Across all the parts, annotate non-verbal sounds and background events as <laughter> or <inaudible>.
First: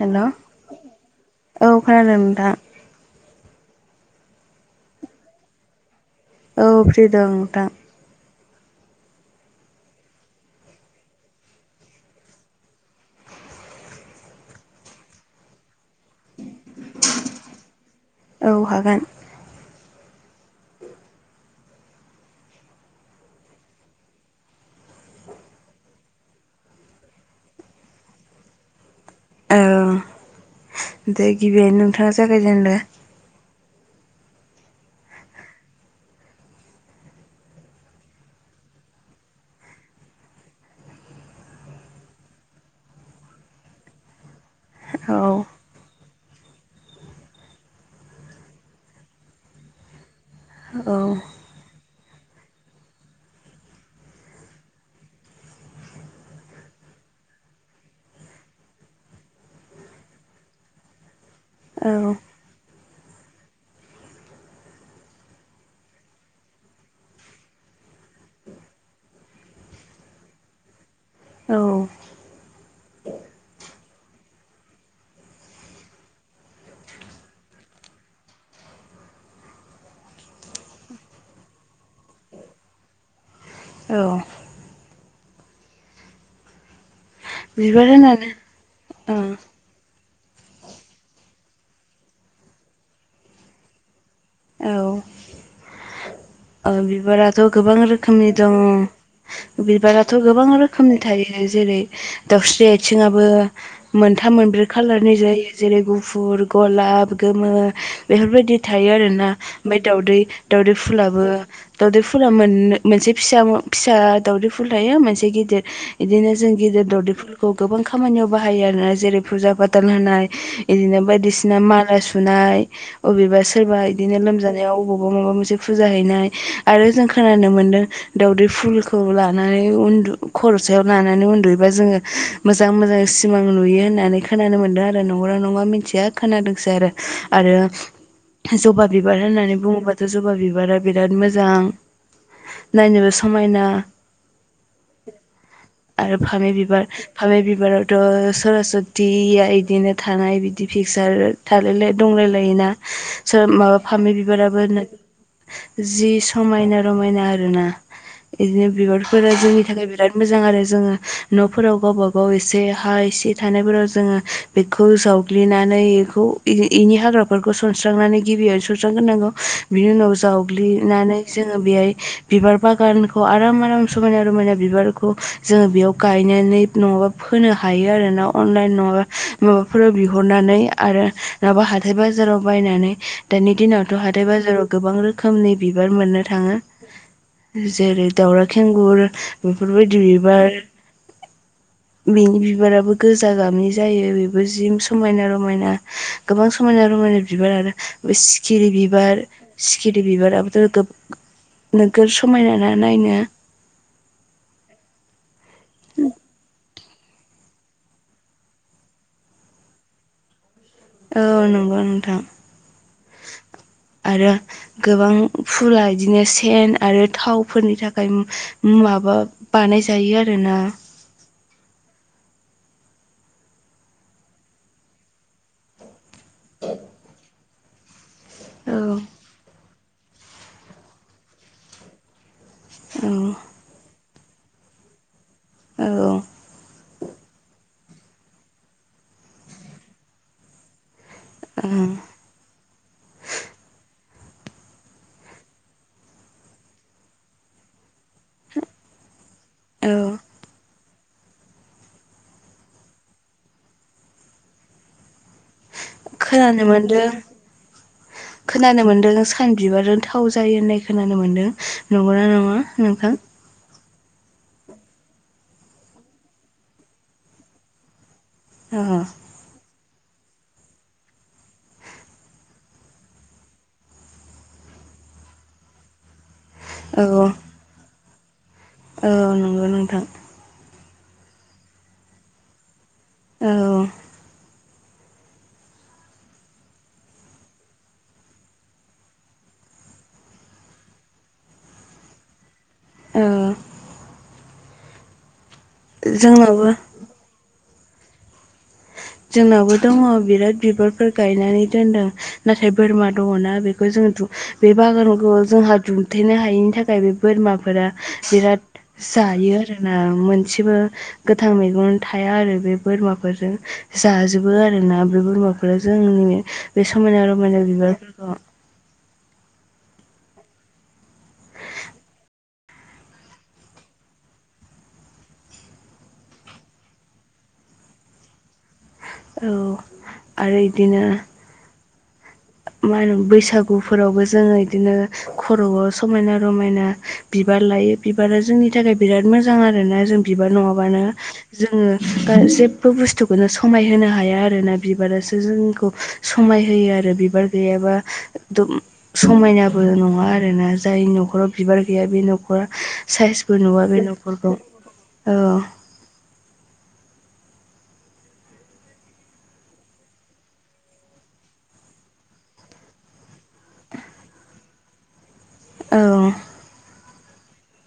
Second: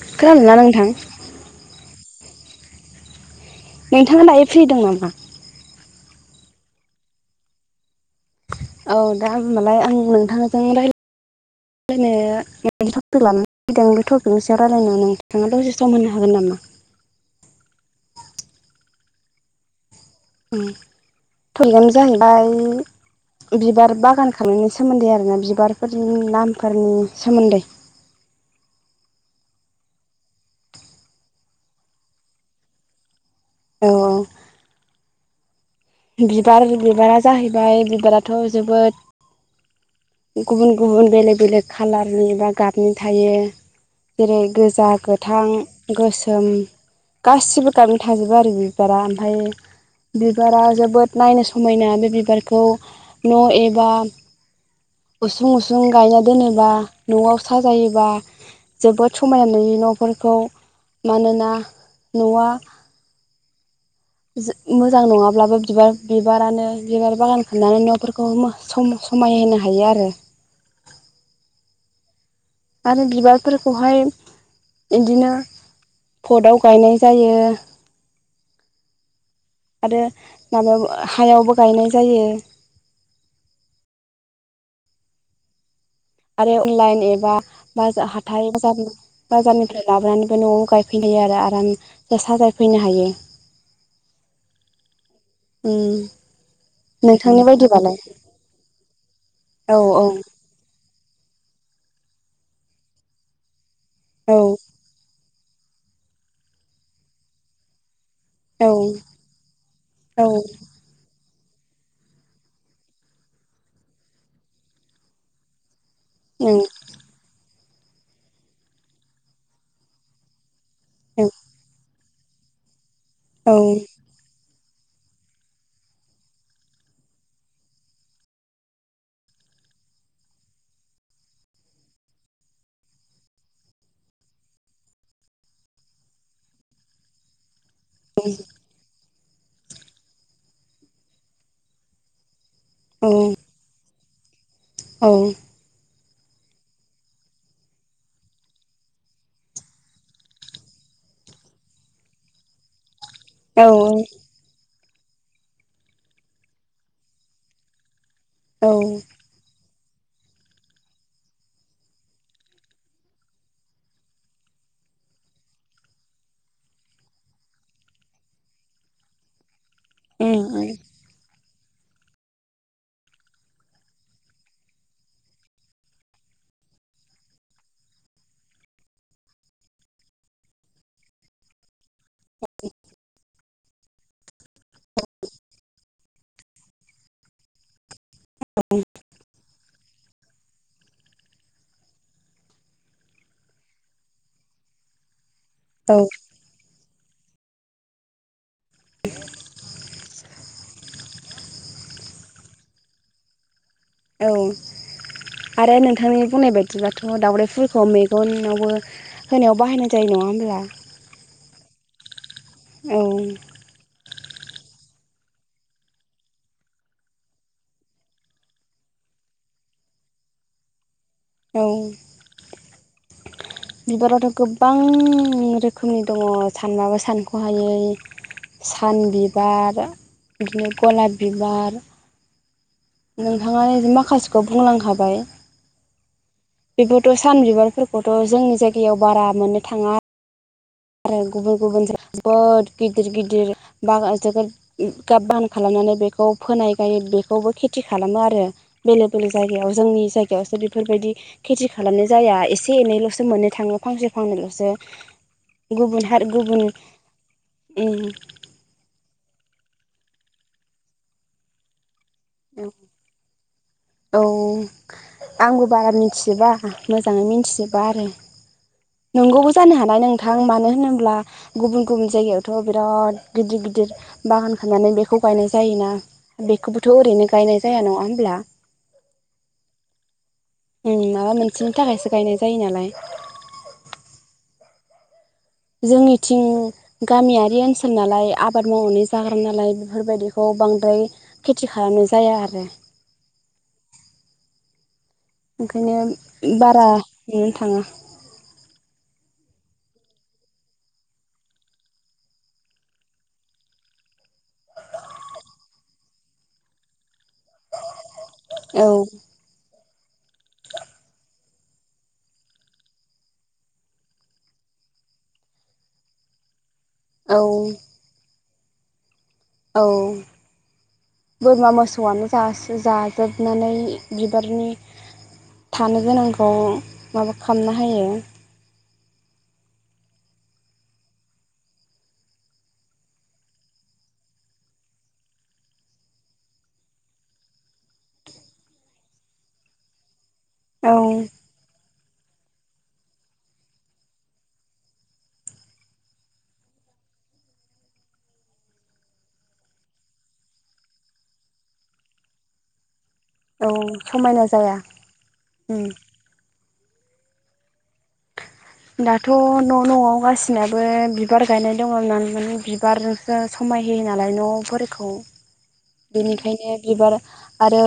Hello खोनादोंना नोंथां औ खोनादों नोंथां। नोंथाङा दायो फ्रि दं नामा? औ फ्रि दं नोंथां। औ दा होमबालाय आं नोंथांजों राय नो गोनां टपिक लानानै फैदों बे टपिकनि सायाव रायलायनो गोनां दं नोंथाङा दसे सम होनो हागोन नामा? <inaudible> औ हागोन। उम टपिकआनो जाहैबाय बिबार बागान खालामनायनि सोमोन्दै आरोना बिबारफोरनि नामफोरनि सोमोन्दै। <inaudible> औ दे गिबियावनो नोंथाङा जागायजेनदो। ओं बिबार बिबारा जाहैबाय बिबाराथ' जोबोद गुबुन गुबुन बेलेक बेलेक खालारनि बा गाबनि थायो। जेरै गोजा, औ गोथां, गोसोम, गासिबो गाबनि थाजोबो आरो बिबारा ओमफाय बिबारा औ जोबोद नायनो समायना बे बिबारखौ न' एबा उसुं उसुं गायना दोनोबा न'आव साजायोबा जोबोद समायना नुयो न'फोरखौ मानोना औ न'आ मोजां नङाब्लाबो बिबार बिबारानो बिबार बागान खालामनानै न'फोरखौ समायहोनो हायो आरो औ आरो बिबारफोरखौहाय बिदिनो फटआव गायनाय जायो आरो माबायाव हायावबो गायनाय जायो औ आरो अनलाइन एबा बिबार बाजार होननानै हाथाइ बाजारनिफ्राय लाबोनानैबो न'आव गायफैनो हायो आरो आराम साजायफैनो हायो औ उम औ बिबाराथ' नोंथांनि गोबां बायदिबालाय रोखोमनि दङ औ औ बिबाराथ' गोबां रोखोम रोखोमनि थायो जेरै दाावस्रि आथिंआबो औ मोनथाम मोनब्रै खालारनि जायो जेरै गुफुर गलाप गोमो बेफोरबायदि औ थायो आरोना ओमफ्राय दाउदै औ दावदै फुलाबो दावदै फुला मोन मोनसे फिसा फिसा दावदै फुल थायो मोनसे गिदिर बिदिनो औ जों गिदिर दावदै फुलखौ गोबां खामानियाव बाहायो आरोना जेरै फुजा फाथाल होनाय बिदिनो बायदिसिना माला सुनाय अबेबा औ सोरबा बिदिनो लोमजानाय अबावबा माबा मोनसे फुजा हैनाय आरो जों खोनानो मोनदों दाावदै फुलखौ लानानै खर'सायाव लानानै उन्दुयोबा जोङो मोजां मोजां सिमां नुयो होननानै खोनानो मोनदों आरो नंगौना नङा मिथिया खोनादोंसो आरो ज'बा बिबार होननानै बुङोबाथ' जबा बिबारा बिराद मोजां नायनोबो समायना औ आरो फामि बिबार फामि बिबारावथ' सरास्वथिया बिदिनो थानाय बिदि फिक्सार थालायनाय दंलायलायोना आरो माबा फामि बिबाराबो जि समायना रमायना आरो ना बिदिनो बिबारफोरा जोंनि थाखाय बिराद मोजां आरो जोङो न'फोराव गावबा गाव एसे हा एसे थानायफोराव जोङो बेखौ जावग्लिनानै बेखौ बेनि हाग्राफोरखौ सनस्रांनानै गिबियावनो सनस्रांग्रोनांगौ बिनि उनाव जावग्लिनानै जोङो बेहाय बिबार बागानखौ आराम -आराम समायना- रमायना बिबारखौ जोङो बेयाव गायनो नङाबा फोनो हायो आरो ना अनलाइन नङाबा माबाफोराव बिहरनानै आरो नङाबा हाथाय बाजाराव बायनानै दानि दिनावथ' हाथाय बाजाराव गोबां रोखोम रोखोमनि बिबार मोननो थाङो जेरै दावला खेंगुर बेबाय दबार <unintelligible> बिनि बिबाराबो गोजा गाबनि जायो बेबो जि समायना र समायना औ औ गोबां समायना रमायना बिबार आरो बे सिखिरि बिबार बिराबोथ' नोगोर समायना ना नायनो <unintelligible> औ आरो नोंथांनि बुंनाय बायदिब्लाथ' दावराइ फुलफोरखौ मेगनावबो होनायाव बाहायनाय जायो नङा। म दा <unintelligible> औ नंगौ नोंथां औ आरो। गोबां फुला बिदिनो सेन आरो थावफोरनि थाखाय माबा बानाय जायो आरोना। औ बिबारावथ' गोबां रोखोमनि दङ सानबाबो सानख'हायै औ सान बिबार बिदिनो गलाब बिबार औ नोंथाङानो माखासेखौ बुंलांखाबाय। बेबोथ' सान बिबारफोरखौथ' जोंनि जायगायाव बारा मोननो थाङा। आरो गुबुन औ गुबुन बद गिदिर गिदिर बागा जोग गाब बान खालामनानै बेखौ फोनाय गायै बेखौबो खेथि खालामो आरो बेलेग जायगायाव औ जोंनि जायगायाव बेफोरबायदि खेथि खालामनाय जाया एसे एनैल'सो मोननो थाङो फांसे फांनैल'सो गुबुन हा गुबुन खोनानो मोनदों खोनानो मोनदों सान बिबारजों थाव जायो होननाय खोनानो मोन्दों नंगौना नङा नोंथां? औ आंबो बारा मिथिजोबा मोजाङै मिथिजोबा आरो औ नोंगौबो जानो हानाय। नाल नोंथां मानो होनोब्ला गुबुन गुब जायायावथ' बिराद गिदिर गिदिर बागान खालामनानै बेखौ गायनाय जायोना बेखौबोथ' औ ओरैनो गायनाय जाया नङा होमब्ला? औ नंगौ नोंथां। माबा मोनसेनि थाखायसो गायनाय जायो नालाय। औ। जोंनिथिं गामियारि ओनसोल नालाय आबाद मावनानै जाग्रा नालाय बेफोरबायदिखौ बांद्राय खेथि खालामनाय जाया आरो। ओ। ओंखायनो जोंनावबो बारा नुनो थाङा। जोंनावो दङ बिराद बिबारफोर गायनानै दोनदों नाथाय बोरमा दङना बेखौ जों बे बागानखौ जोंहा दुमथेनो हायिनि थाखाय बे बोरमाफोरा बिराद औ जायो आरो। मोनसेबो गोथां मैगं थाया आरो बे बोरमाफोरजों। जाजोबो आरोना बे बोरमाफोरा जोंनि बे समायना औ रमायना बिबारफोरखौ। औ। बोरमा मोसौआनो जाजोबनानै बिबारनि थानो गोनांखौ माबा खालामनो हायो। औ आरो इदिनो मा होनो बैसागुफोरावबो जोङो बिदिनो खर'आव समायना रमायना बिबार लायो बिबारा जोंनि थाखाय बिराद मोजां आरो ना जों बिबार औ नङाबानो जोङो जेबो बुस्थुखौनो समायहोनो हाया आरोना बिबारासो जोंखौ समाय होयो आरो। बिबार गैयाबा समायनाबो नङा आरोना जाय न'खराव बिबार गैया बे ना साइसबो औ नुवा बे समायना नखरखौ जाया औ। उम दाथ न नआव गासिनाबो बिबार गायनाय दंङ माने बिबारसो सम खाय होयो नालाय न'फोरखौ औ बेनिखायनो बिबार आरो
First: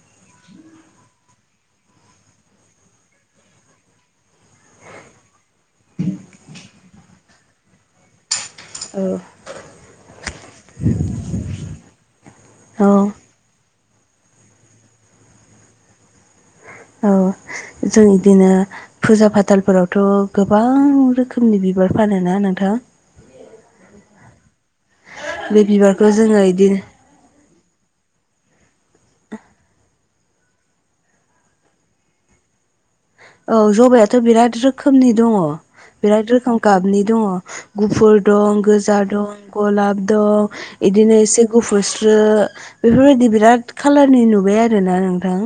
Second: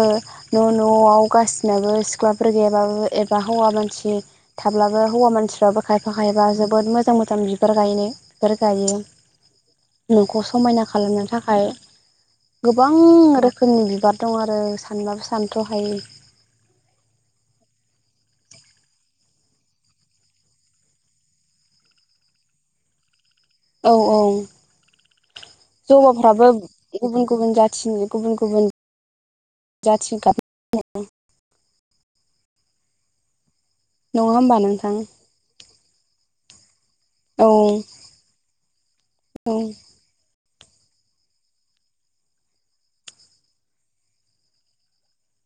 न' न'आव गासिनाबो सिख्लाफोर गैयाबाबो एबा हौवा मानसि थाब्लाबो हौवा मानसिफ्राबो खायफा खायबा जोबोद मोजां मोजां बिबार गायनो बिफोर गायो औ नखौ समायना खालामनो थाखाय गोबां औ रोखोमनि बिबार दं आरो सानबाबो सानथ'हाय औ जों बिदिनो फुजा फाथालफोरावथ' गोबां रोखोमनि बिबार फान ना नोंथां औ औ बे बिबारखौ जोङो जमाफ्राबो इदिनो गुबुन गुबुन जाथि थि गुबुन गुबुन <inaudible> <unintelligible> औ जबाइाथ' नङा होमबा बिराद नोंथां रोखोमनि दङ बिराद रोखोम गाबनि दङ औ गुफुर दं गोजा दं औ गलाब दं इदिनो एसे गुफुरस्रो बेफोरबायदि बिराद खालारनि नुबाय आरोना नोंथां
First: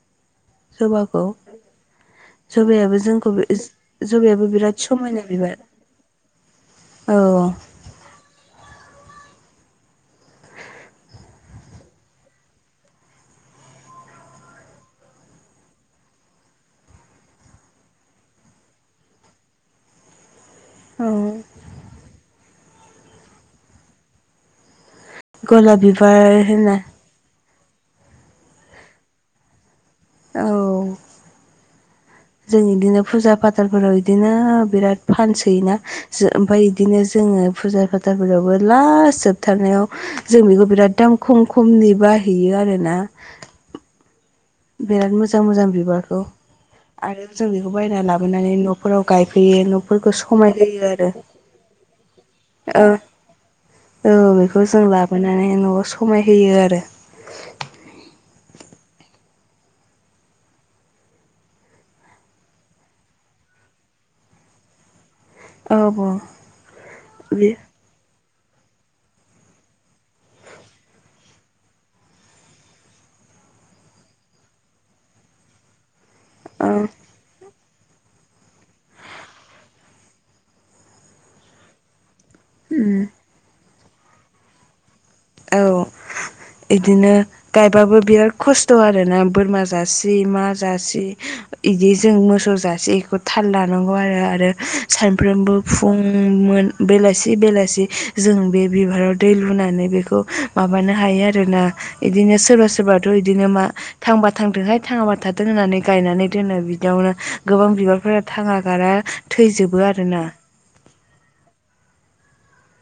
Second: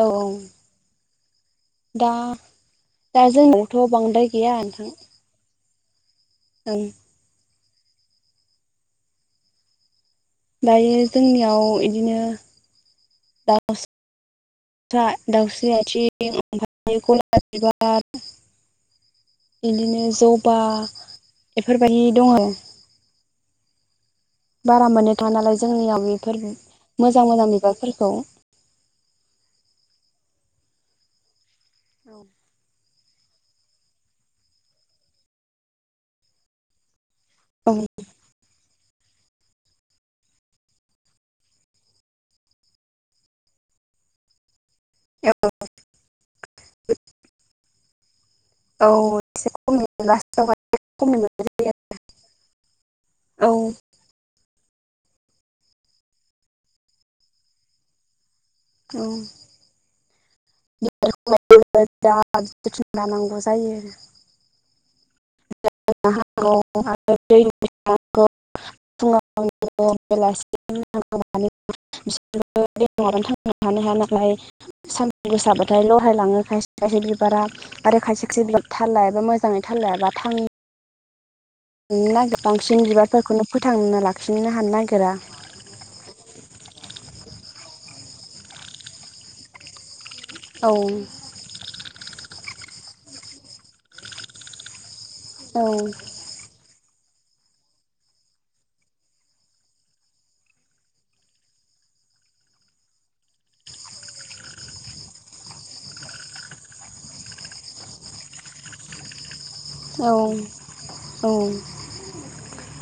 औ औ जबाखौ दा जबायाइाबो दा जोंखौ जोंनावथ' बांद्राय जबायाबो बिराद समायना बिबार औ दायो जोंनियाव बिदिनो <inaudible> बिदिनो जबा औ बेफोरबायदि दङ मोन थालाय गलाब जोंनियाव बिबार बेफोर होनना मोजां मोजां माबाफोरखौ औ जों इदिनो फुजा फाथालफोराव बिदिनो बिराद फानसैयोना ओमफफ्राय बिदिनो जोङो औ फुजा फाथाफोरावबो लास जोबथारनायाव जों बेखौ बिराद दाम खम खमनि बाहैयो आरोना <inaudible> बिराद मोजां मोजां बिबारखौ आरो जों बेखौ बायनानै लाबो लाबोनानै न'फोराव औ एसे गायफैयो खमै न'फोरखौ समाय लास्टावहाय होयो आरो खमै मोननाय अ औ बे बेखौ जों लाबोनानै न'आव समाय होयो आरो औ दा थ लानांगौ जायो आरो <inaudible> <unintelligible> औ बे बिसोर बेनानै थां हानो हाया नालाय सानदुं गोसाबाथायल' बाहायलाङो औ खायसे खायसे बिबारा आरो खायसे खाय बिब थाललााया एबा मोजाङै थाललााया बा थाङ नो नागिर बांसिन उम बिबारफोरखौनो फोथांना लाखिनो हानो नागिरा औ बिदिनो गायबाबो बिराद खस्थ' आरोना बोरमा जासे मा औ जासि बिदि जों मोसौ जासे बेखौ थाल लानांगौ आरो आरो सानफ्रोमबो फुं औ मोन बेलासि बेलासि जों बे बिबाराव दै लुनानै बेखौ हायो आरोना बिदिनो सोरबा सोरबाथ' बिदिनो म थांबा थांदोंहाय थां होननानै गायनानै दोनो बिदियावनो गोबां बिबारफोरा थाङा गारा थैजोबो आरोना औ औ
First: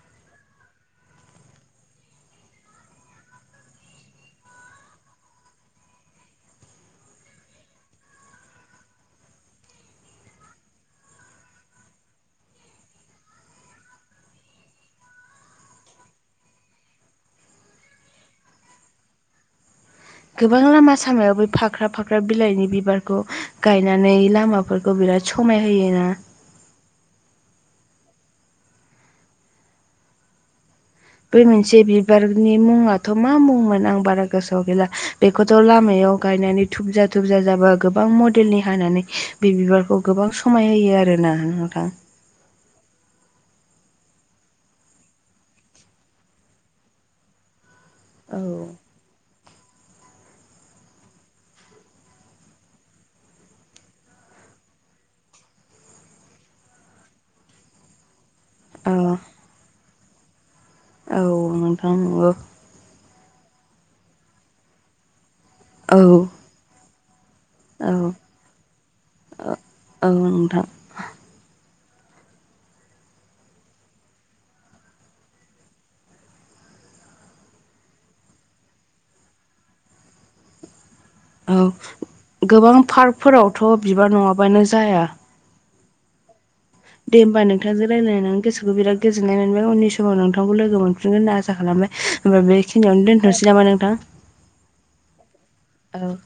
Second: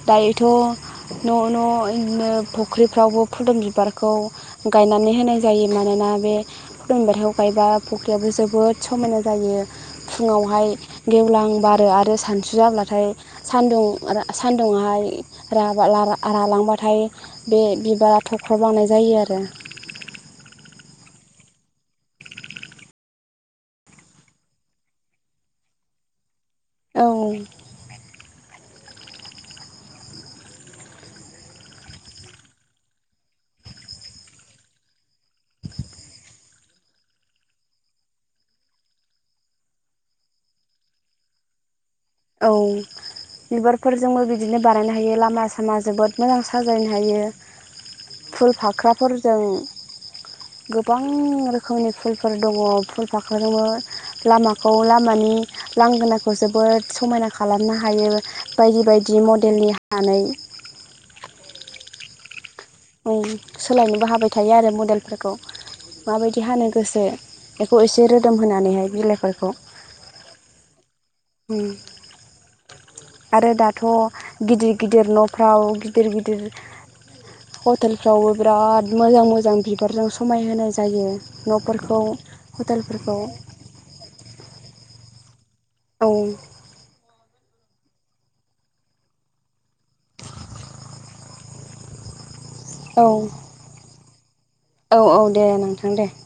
दायोथ' न' न'दिनो फुख्रिफ्रावबो फुदुं बिबारखौ गायनानै होनाय जायो मानोना बे फुदुंबथायाव गायबा फख्रियावबो जोबोद समायना जायो फुङावहाय गेवलांबा आरो सानसु जाब्लाथाय सदुं सान्दुंहाय रालांबाथाय हाथाय बे बिबारा थख्र' बानाय जायो आरो गोबां लामा सामायाव फाख्रा फाख्रा बिलाइनि बिबारखौ गायनानै लामाफोरखौ बिराद समाय होयोना औ बे मोनसे बिबारनि मुङाथ' मा मुंमोन आं बारा गोसोआव गैला बेखौथ' लामायाव याव गायनानै थुबजा थुबजा जाबा गोबां मडेलनि हानानै बे बिबारखौ गोबां समाय होयो आरो । आरोना ना नोंथां । औ । बिबारफोरजोंबो बिदिनो बानायनो हायो लामा सामा जोबोद मोजां साजायनो हायो । औ फुल फाख्राफोरजों गोबां रोखोमनि फुलफोर दङ फुल फाख्राजोंबो लामाखौ लामानि लांगोनाखौ जोबोद समायना खालामनो हायो बायदि औ बायदि मडेलनि हानानै औ नोंथां नंगौ । ओ सोलायनोबो हाबाय थायो आरो मडेलफोरखौ औ माबायदि हानो गोसो बेखौ औ एसे रोदोम होनानैहाय बिलाइफोरखौ औ नोंथां उम आरो दाथ' गिदिर गिदिर न'फ्राव गिदिर गिदिर हटेलफ्रावबो बिराद मोजां मोजां बिबारजों समाय होनो जायो जायो औ न'फोरखौ गोबां हटेलफोरखौ पार्कफोरावथ' बिबार नङाबानो जाया औ दे होमबा नोंथांजों रायलायनानै गोोखौ बिराद गोजोन्नाय मोनबाय उन समाव नोंथांखौ लोगो मोनफिनगोन होनना आसा खालामबाय । होनोमबा बेखिनियावनो औ दोनथ'नोसै नामा नोंथां औ औ दे नोंथां दे औ